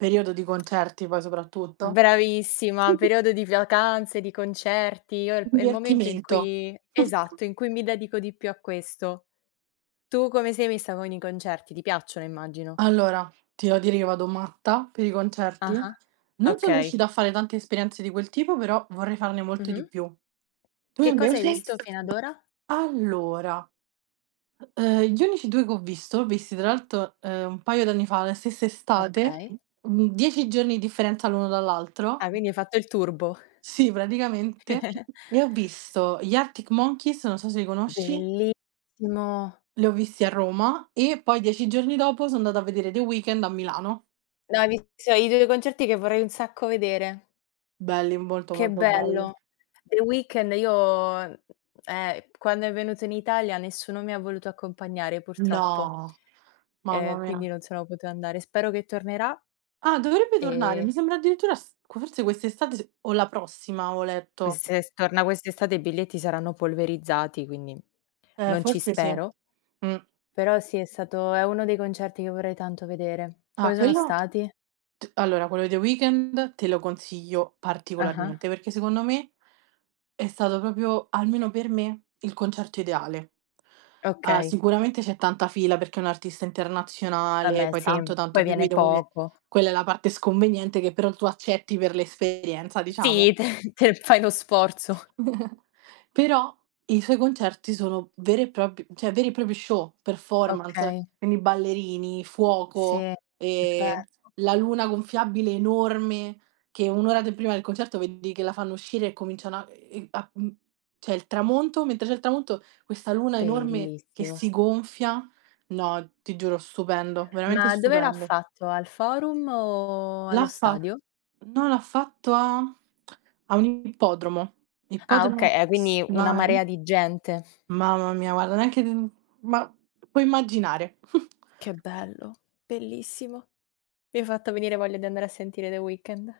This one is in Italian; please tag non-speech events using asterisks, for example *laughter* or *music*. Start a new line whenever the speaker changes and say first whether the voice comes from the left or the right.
right: Periodo di concerti poi soprattutto.
left: Bravissima, periodo di vacanze, di concerti, io è il p è il momento in
right: Divertimento.
left: cui
right: *chuckles*
left: esatto, in cui mi dedico di più a questo. Tu come sei messa con i concerti? Ti piacciono, immagino.
right: Allora, ti devo dire che io vado matta per i concerti.
left: Ah-ah,
right: Non sono
left: okay.
right: riuscita a fare tante esperienze di quel tipo, però vorrei farne molte di
left: Mh-mh.
right: più. Tu
left: Che cosa hai
right: invece?
left: visto fino ad ora?
right: Allora, uhm, gli unici 2 che ho visto, visti tra l'alto, uhm, un paio d'anni fa, la stessa estate,
left: Okay.
right: mhmm, 10 giorni di differenza l'uno dall'altro
left: Ah, quindi hai fatto il turbo.
right: Sì praticamente,
left: *giggles*
right: e ho visto gli Arctic Monkeys, non so se li conosci
left: Bellissimo.
right: li ho visti a Roma, e poi 10 giorni dopo so' andata a vedere The Weekend a Milano.
left: No, hai visto i 2 concerti che vorrei un sacco vedere.
right: Belli, molto,
left: Che
right: molto belli.
left: bello. The Weekend io mhmm, eh, quando è venuto in Italia nessuno mi ha voluto accompagnare purtroppo,
right: No! Mamma
left: ehm, quindi
right: mia.
left: non sono potuta andare. Spero che tornerà
right: Ah, dovrebbe tornare,
left: e
right: mi sembra addirittura s q forse quest'estate s o la prossima avevo letto.
left: Quest'e se torna quest'estate i biglietti saranno polverizzati, quindi
right: Eh,
left: non ci
right: forse sì.
left: spero.
right: Mh.
left: Però sì, è stato è uno dei concerti che vorrei tanto vedere.
right: Ah,
left: Come sono
right: quello
left: stati?
right: t allora, quello di The Weekend te lo consiglio
left: Ah-ah.
right: particolarmente, perché secondo me è stato proprio, almeno per me, il concerto ideale. Ah,
left: Okay.
right: sicuramente c'è tanta fila perché è un'artista internazionale,
left: Vabbè
right: poi
left: sì,
right: tanto, tanto
left: poi viene
right: *unintelligible*
left: poco.
right: quella è la parte sconveniente, che però tu accetti per l'esperienza, diciamo.
left: Sì, te te fai lo sforzo.
right: *giggles* Però i suoi concerti sono veri e prop cioè, veri e propri show, performance,
left: Okay.
right: quindi ballerini, fuoco,
left: Sì,
right: e
left: *unintelligible*
right: la luna gonfiabile enorme, che 1 ora de prima del concerto vedi che la fanno uscire e cominciano a ehm, a mhmm, c'è il tramonto mentre c'è il tramonto, questa luna enorme che
left: Bellissimo.
right: si gonfia, no, ti giuro stupendo. Veramente
left: Ma dove l'ha
right: stupendo.
left: fatto? Al forum o
right: L'ha
left: allo
right: fa
left: stadio?
right: no, l'ha fatto a *tsk* a un ippodromo.
left: Ah oka
right: Ippodromo
left: eh, quindi una
right: Snai.
left: marea di gente.
right: Mamma mia, guarda, neanche mhmm, ma puoi immaginare.
left: Che
right: *chuckles*
left: bello, bellissimo. Mi hai fatto venire voglia di andare a sentire The Weekend.